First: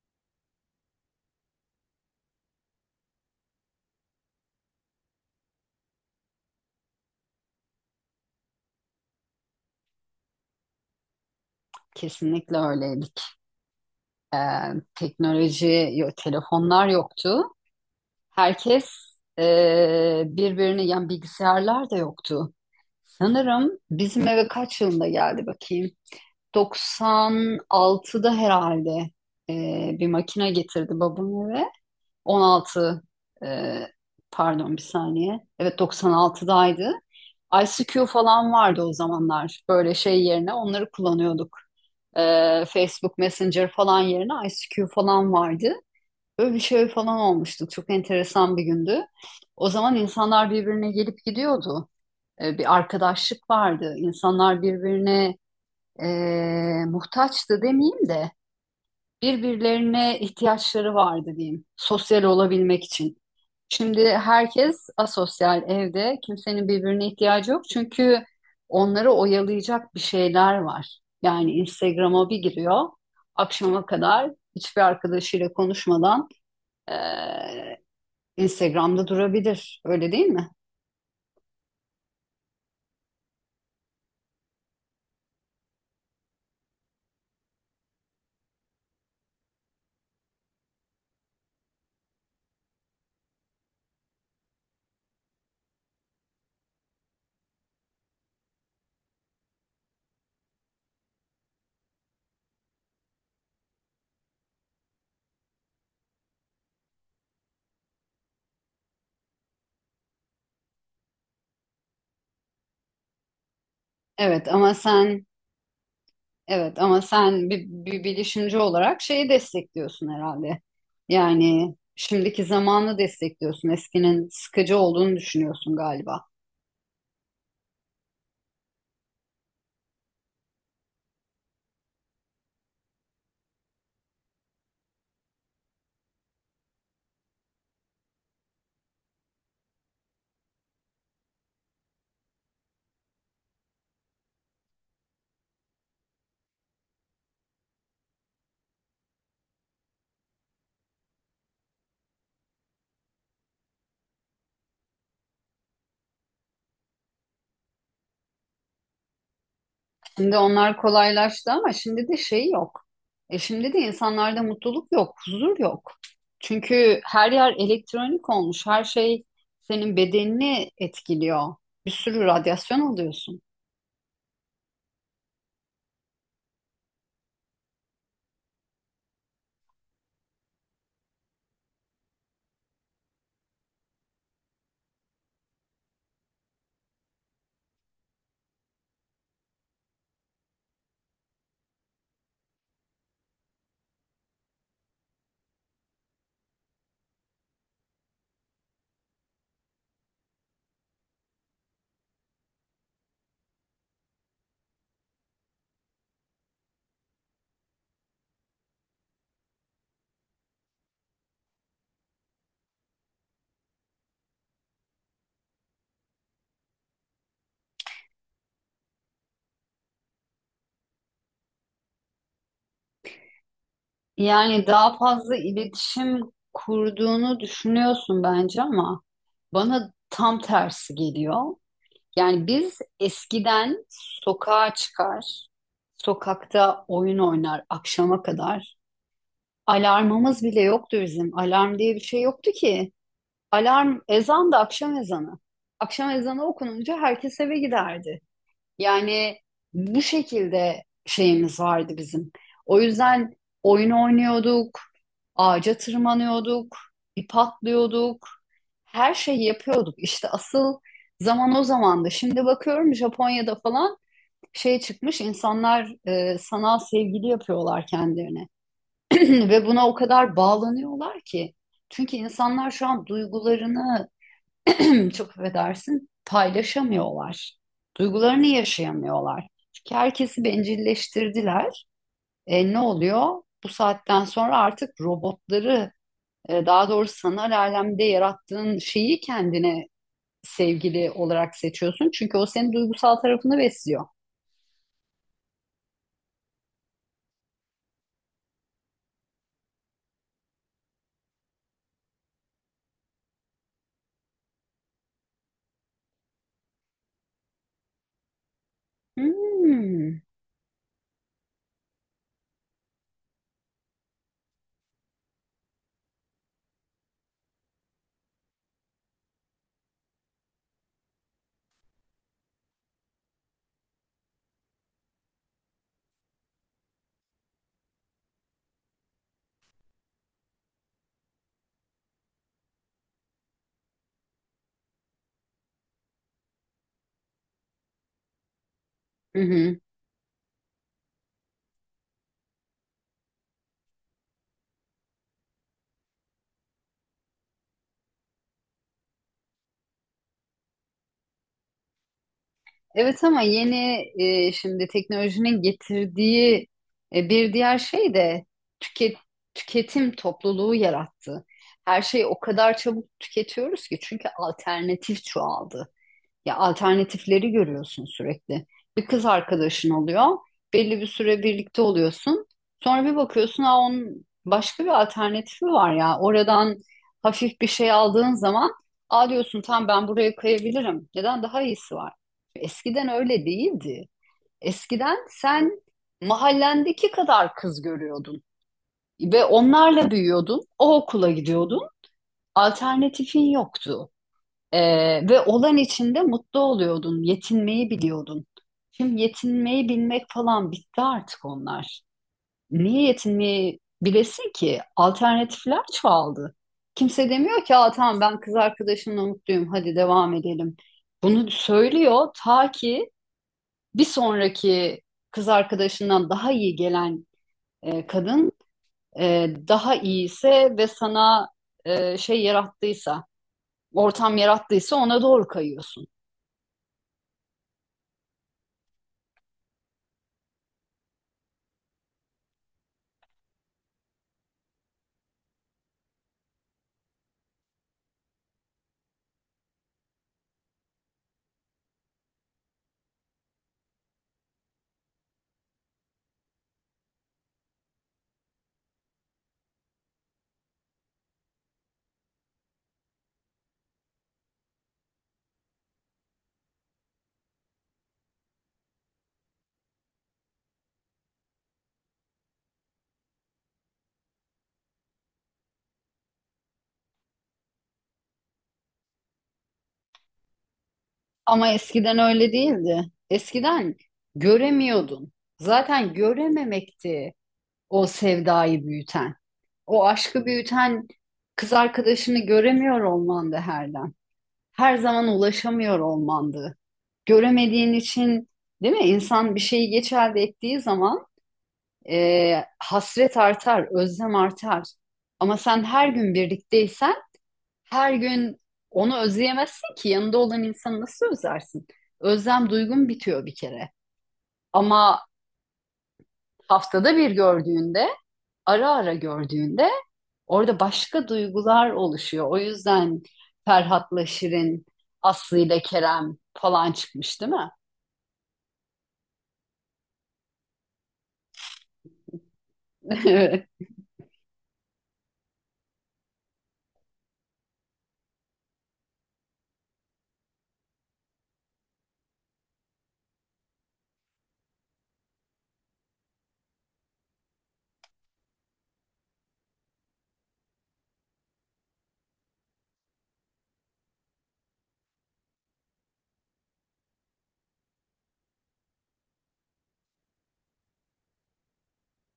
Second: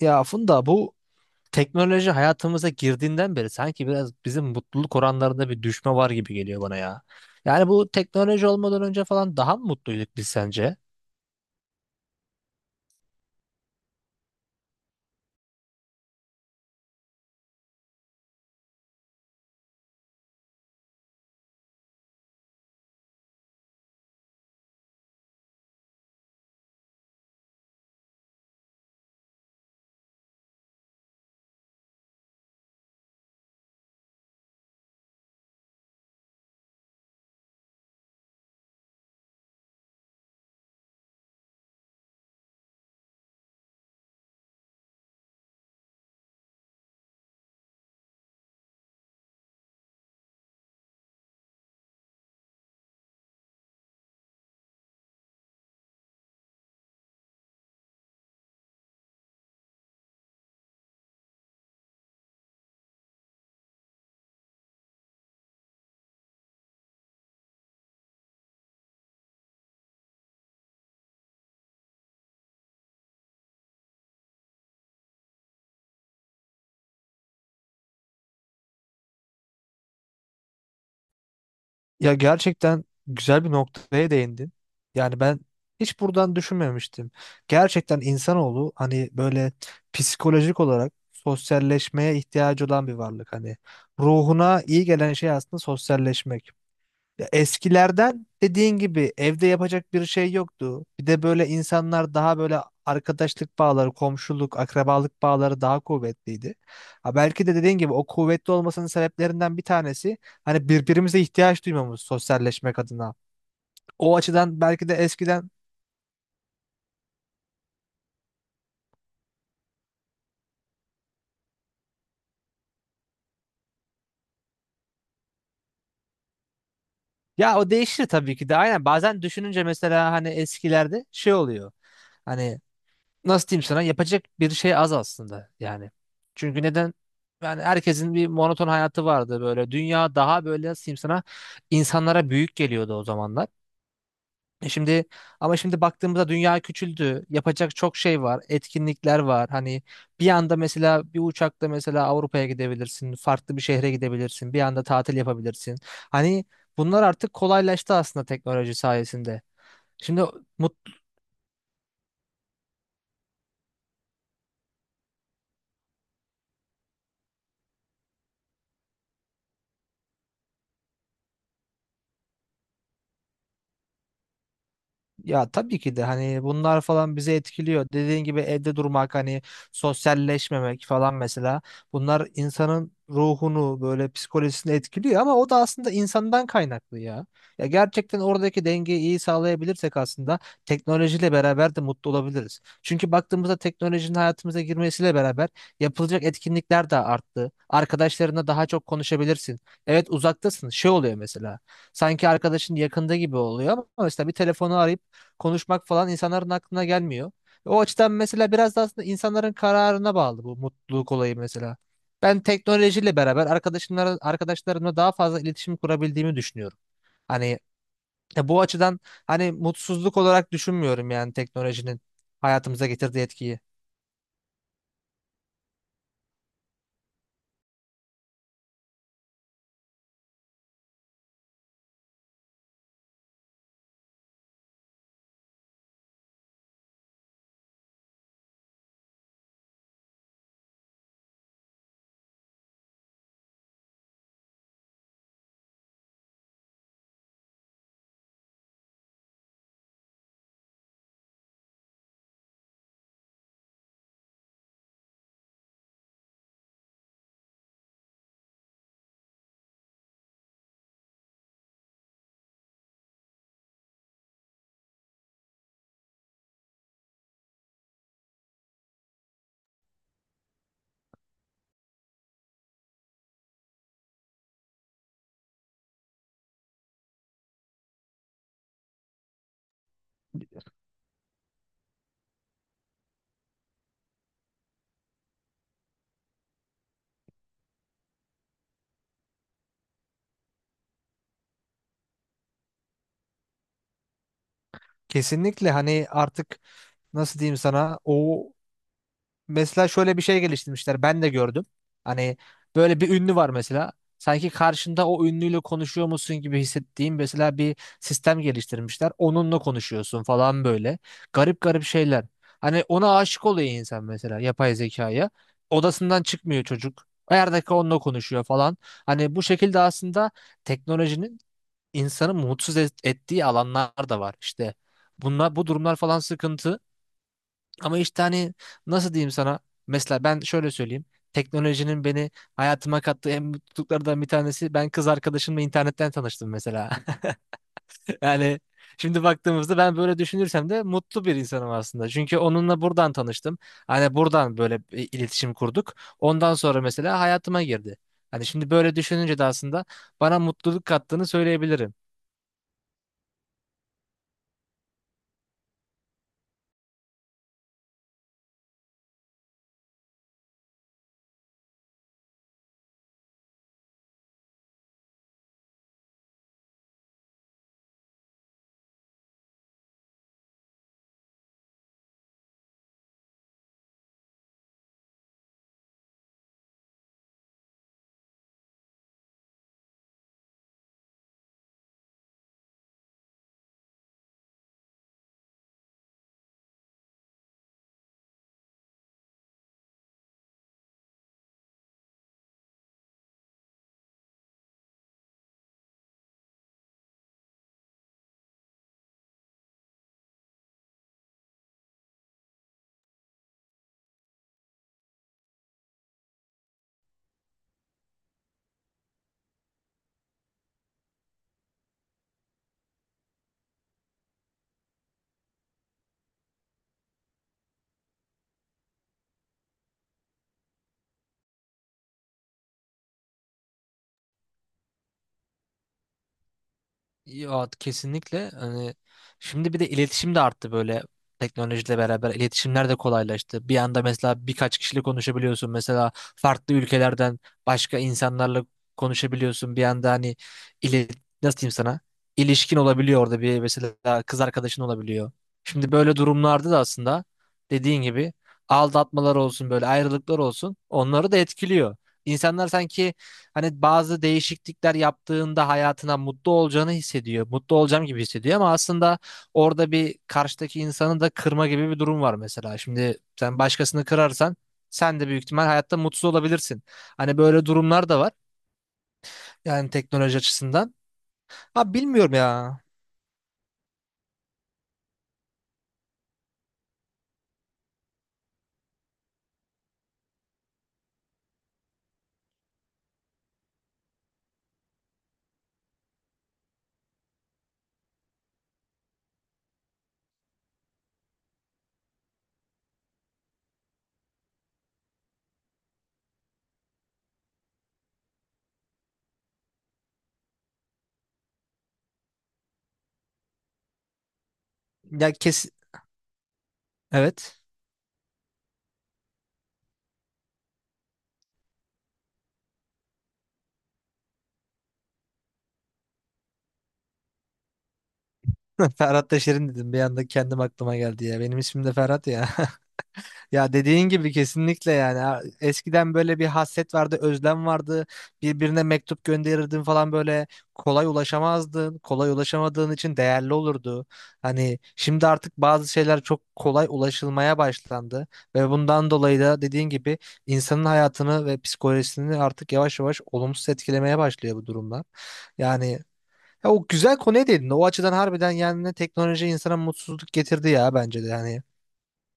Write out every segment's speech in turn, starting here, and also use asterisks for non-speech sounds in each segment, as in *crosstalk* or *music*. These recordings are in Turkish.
Ya Funda, bu teknoloji hayatımıza girdiğinden beri sanki biraz bizim mutluluk oranlarında bir düşme var gibi geliyor bana ya. Yani bu teknoloji olmadan önce falan daha mı mutluyduk biz sence? Kesinlikle öyleydik. Teknoloji, telefonlar yoktu. Herkes birbirini, yani bilgisayarlar da yoktu. Sanırım bizim eve kaç yılında geldi bakayım. 96'da herhalde bir makine getirdi babam eve. 16, eee, pardon bir saniye. Evet 96'daydı. ICQ falan vardı o zamanlar. Böyle şey yerine onları kullanıyorduk. Facebook Messenger falan yerine ICQ falan vardı. Böyle bir şey falan olmuştu. Çok enteresan bir gündü. O zaman insanlar birbirine gelip gidiyordu. Bir arkadaşlık vardı. İnsanlar birbirine e, muhtaçtı demeyeyim de birbirlerine ihtiyaçları vardı diyeyim. Sosyal olabilmek için. Şimdi herkes asosyal evde. Kimsenin birbirine ihtiyacı yok. Çünkü onları oyalayacak bir şeyler var. Yani Instagram'a bir giriyor. Akşama kadar hiçbir arkadaşıyla konuşmadan eee, Instagram'da durabilir. Öyle değil mi? Ya gerçekten güzel bir noktaya değindin. Yani ben hiç buradan düşünmemiştim. Gerçekten insanoğlu hani böyle psikolojik olarak sosyalleşmeye ihtiyacı olan bir varlık. Hani ruhuna iyi gelen şey aslında sosyalleşmek. Ya eskilerden dediğin gibi evde yapacak bir şey yoktu. Bir de böyle insanlar daha böyle arkadaşlık bağları, komşuluk, akrabalık bağları daha kuvvetliydi. Ha belki de dediğin gibi o kuvvetli olmasının sebeplerinden bir tanesi hani birbirimize ihtiyaç duymamız sosyalleşmek adına. O Evet açıdan ama belki de sen eskiden Evet ama sen bir bilişimci olarak şeyi destekliyorsun herhalde. Yani şimdiki zamanı destekliyorsun. Eskinin sıkıcı olduğunu düşünüyorsun galiba. ya o değişir tabii ki de aynen, bazen düşününce mesela hani eskilerde şey oluyor. Hani nasıl diyeyim sana, yapacak bir şey az aslında yani. Çünkü neden? Yani herkesin bir monoton hayatı vardı böyle. Dünya daha böyle, nasıl diyeyim sana, insanlara büyük geliyordu o zamanlar. E şimdi, ama şimdi baktığımızda dünya küçüldü. Yapacak çok şey var. Etkinlikler var. Hani bir anda mesela bir uçakla mesela Avrupa'ya gidebilirsin. Farklı bir şehre gidebilirsin. Bir anda tatil yapabilirsin. Hani bunlar artık kolaylaştı aslında teknoloji sayesinde. Şimdi Şimdi mut, onlar kolaylaştı ama şimdi de şey yok. E şimdi de insanlarda mutluluk yok, huzur yok. Çünkü her yer elektronik olmuş. Her şey senin bedenini etkiliyor. Bir sürü radyasyon alıyorsun. ya tabii ki de hani bunlar falan bizi etkiliyor. Dediğin gibi evde durmak, hani sosyalleşmemek falan mesela, bunlar insanın ruhunu böyle psikolojisini etkiliyor ama o da aslında insandan kaynaklı ya. Ya gerçekten oradaki dengeyi iyi sağlayabilirsek aslında teknolojiyle beraber de mutlu olabiliriz. Çünkü baktığımızda teknolojinin hayatımıza girmesiyle beraber yapılacak etkinlikler de arttı. Arkadaşlarına daha çok konuşabilirsin. Evet uzaktasın. Şey oluyor mesela. Sanki arkadaşın yakında gibi oluyor ama mesela bir telefonu arayıp konuşmak falan insanların aklına gelmiyor. O açıdan mesela biraz da aslında insanların kararına bağlı bu mutluluk olayı mesela. Ben teknolojiyle beraber arkadaşımla, arkadaşlarımla daha fazla iletişim kurabildiğimi düşünüyorum. Hani bu açıdan hani mutsuzluk olarak düşünmüyorum yani teknolojinin hayatımıza getirdiği etkiyi. Yani daha fazla iletişim kurduğunu düşünüyorsun bence ama bana tam tersi geliyor. Yani biz eskiden sokağa çıkar, sokakta oyun oynar akşama kadar. Alarmımız bile yoktu bizim. Alarm diye bir şey yoktu ki. Alarm ezan da akşam ezanı. Akşam ezanı okununca herkes eve giderdi. Yani bu şekilde şeyimiz vardı bizim. O yüzden oyun oynuyorduk, ağaca tırmanıyorduk, ip atlıyorduk, her şeyi yapıyorduk. İşte asıl zaman o zamandı. Şimdi bakıyorum Japonya'da falan şey çıkmış, insanlar sanal sevgili yapıyorlar kendilerine. *clears throat* Ve buna o kadar bağlanıyorlar ki. Çünkü insanlar şu an duygularını, *clears throat* çok affedersin, paylaşamıyorlar. Duygularını yaşayamıyorlar. Çünkü herkesi bencilleştirdiler. Ne oluyor? Bu saatten sonra artık robotları, daha doğrusu sanal alemde yarattığın şeyi kendine sevgili olarak seçiyorsun. Çünkü o senin duygusal tarafını besliyor. Kesinlikle hani artık nasıl diyeyim sana o, mesela şöyle bir şey geliştirmişler. Ben de gördüm. Hani böyle bir ünlü var mesela. Sanki karşında o ünlüyle konuşuyor musun gibi hissettiğim mesela bir sistem geliştirmişler. Onunla Hmm. konuşuyorsun falan böyle. Garip garip şeyler. Hani ona aşık oluyor insan mesela yapay zekaya. Odasından çıkmıyor çocuk. Her dakika onunla konuşuyor falan. Hani bu şekilde aslında teknolojinin insanı ettiği alanlar da var. İşte bunlar, bu durumlar falan sıkıntı. Ama işte hani nasıl diyeyim sana? Mesela ben şöyle söyleyeyim. Teknolojinin beni hayatıma kattığı en mutluluklardan bir tanesi, ben kız arkadaşımla internetten tanıştım mesela. *laughs* Yani şimdi Hı hı. baktığımızda ben böyle düşünürsem de mutlu bir insanım aslında. Çünkü onunla buradan tanıştım. Hani buradan böyle bir iletişim kurduk. Ondan sonra mesela hayatıma girdi. Hani şimdi böyle düşününce de aslında bana mutluluk kattığını söyleyebilirim. Evet ama yeni şimdi teknolojinin getirdiği bir diğer şey de tüket, tüketim topluluğu yarattı. Her şeyi o kadar çabuk tüketiyoruz ki çünkü alternatif çoğaldı. Ya alternatifleri görüyorsun sürekli. Bir kız arkadaşın oluyor. Belli bir süre birlikte oluyorsun. Sonra bir bakıyorsun ha onun başka bir alternatifi var ya. Oradan hafif bir şey aldığın zaman aa diyorsun tamam ben buraya kayabilirim. Neden? Daha iyisi var. Eskiden öyle değildi. Eskiden sen mahallendeki kadar kız görüyordun ve onlarla büyüyordun. O okula gidiyordun. Alternatifin yoktu. Ve olan içinde mutlu oluyordun, yetinmeyi biliyordun. Şimdi yetinmeyi bilmek falan bitti artık onlar. Niye yetinmeyi bilesin ki? Alternatifler çoğaldı. Kimse demiyor ki, aa, tamam ben kız arkadaşımla mutluyum, hadi devam edelim. Bunu söylüyor ta ki bir sonraki kız arkadaşından daha iyi gelen kadın daha iyiyse ve sana şey yarattıysa, ortam yarattıysa ona doğru kayıyorsun. Ya kesinlikle hani şimdi bir de iletişim de arttı böyle, teknolojiyle beraber iletişimler de kolaylaştı. Bir anda mesela birkaç kişiyle konuşabiliyorsun. Mesela farklı ülkelerden başka insanlarla konuşabiliyorsun. Bir anda hani ile nasıl diyeyim sana? İlişkin olabiliyor orada, bir mesela kız arkadaşın olabiliyor. Şimdi böyle durumlarda da aslında dediğin gibi aldatmalar olsun, böyle ayrılıklar olsun, onları da etkiliyor. İnsanlar sanki, hani bazı değişiklikler yaptığında hayatına mutlu olacağını hissediyor. Mutlu olacağım gibi hissediyor ama aslında orada bir karşıdaki insanı da kırma gibi bir durum var mesela. Şimdi sen başkasını kırarsan sen de büyük ihtimal hayatta mutsuz olabilirsin. Hani böyle durumlar da var. Yani teknoloji açısından. Ama Ha eskiden bilmiyorum öyle ya. değildi. Eskiden göremiyordun. Zaten görememekti o sevdayı büyüten. O aşkı büyüten kız arkadaşını göremiyor olmandı herden. Her zaman ulaşamıyor olmandı. Göremediğin için değil mi? İnsan bir şeyi geç elde ettiği zaman hasret artar, özlem artar. Ama sen her gün birlikteysen her gün onu özleyemezsin ki yanında olan insanı nasıl özlersin? Özlem duygun bitiyor bir kere. Ama Ya kes, haftada bir evet. gördüğünde, ara ara gördüğünde orada başka duygular oluşuyor. O yüzden Ferhat'la Şirin, Aslı ile Kerem falan çıkmış değil mi? *laughs* Ferhat Taşerin dedim. Bir anda kendim aklıma geldi ya. Benim ismim de Ferhat ya. *laughs* *laughs* Ya Evet. dediğin gibi kesinlikle yani. Ha- eskiden böyle bir hasret vardı, özlem vardı. Birbirine mektup gönderirdin falan böyle, kolay ulaşamazdın. Kolay ulaşamadığın için değerli olurdu. Hani şimdi artık bazı şeyler çok kolay ulaşılmaya başlandı ve bundan dolayı da dediğin gibi insanın hayatını ve psikolojisini artık yavaş yavaş olumsuz etkilemeye başlıyor bu durumlar. Yani ya, o güzel konuya değindin. O açıdan harbiden yani teknoloji insana mutsuzluk getirdi ya, bence de yani.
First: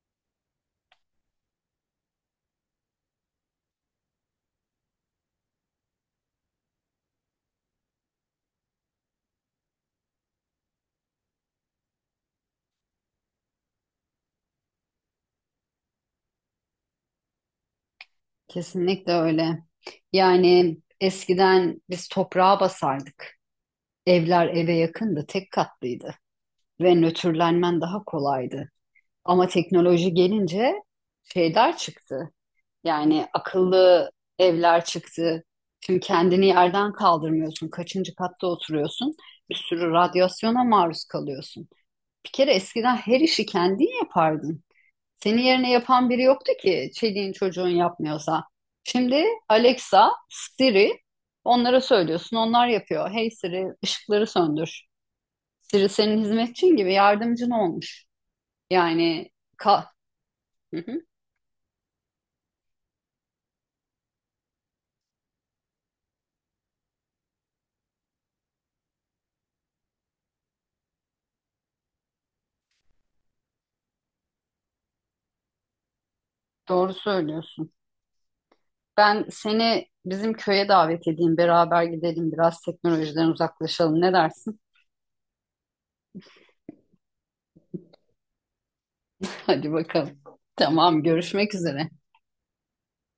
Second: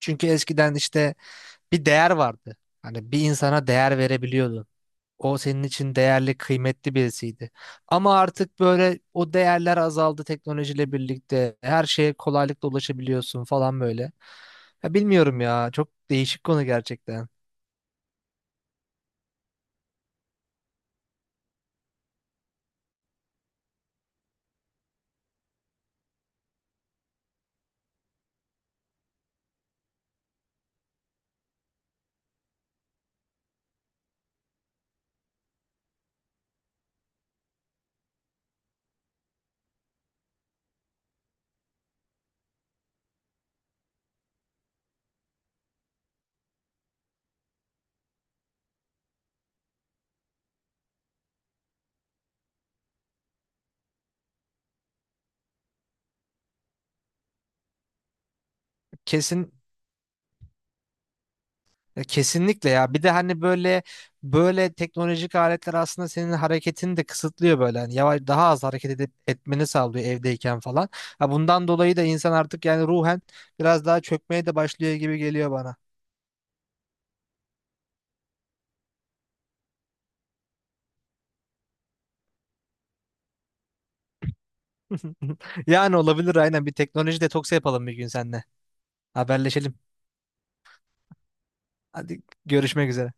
Çünkü eskiden işte bir değer vardı. Hani bir insana değer verebiliyordun. O senin için değerli, kıymetli birisiydi. Ama artık böyle o değerler azaldı teknolojiyle birlikte. Her şeye kolaylıkla ulaşabiliyorsun falan böyle. Ya bilmiyorum ya. Çok değişik konu gerçekten. Kesinlikle öyle. Yani eskiden biz toprağa basardık. Evler eve yakındı, tek katlıydı ve nötrlenmen daha kolaydı. Ama teknoloji gelince şeyler çıktı. Yani akıllı evler çıktı. Çünkü kendini yerden kaldırmıyorsun. Kaçıncı katta oturuyorsun? Bir sürü radyasyona maruz kalıyorsun. Bir kere eskiden her işi kendin yapardın. Senin yerine yapan biri yoktu ki çeliğin çocuğun yapmıyorsa. Şimdi Alexa, Siri onlara söylüyorsun. Onlar yapıyor. Hey Siri, ışıkları söndür. Siri senin hizmetçin gibi yardımcın olmuş. Yani Kesin, ka hı hı. ya kesinlikle ya. Bir de hani böyle böyle teknolojik aletler aslında senin hareketini de kısıtlıyor böyle. Hani yavaş daha az hareket edip etmeni sağlıyor evdeyken falan. Ha bundan dolayı da insan artık yani ruhen biraz daha çökmeye de başlıyor gibi geliyor bana. Doğru söylüyorsun. Ben seni bizim köye davet edeyim. Beraber gidelim biraz teknolojiden uzaklaşalım. Ne dersin? *laughs* Yani olabilir, aynen bir teknoloji detoksu yapalım bir gün seninle. *laughs* Hadi Haberleşelim. bakalım. Tamam, görüşmek üzere. Hadi görüşmek üzere.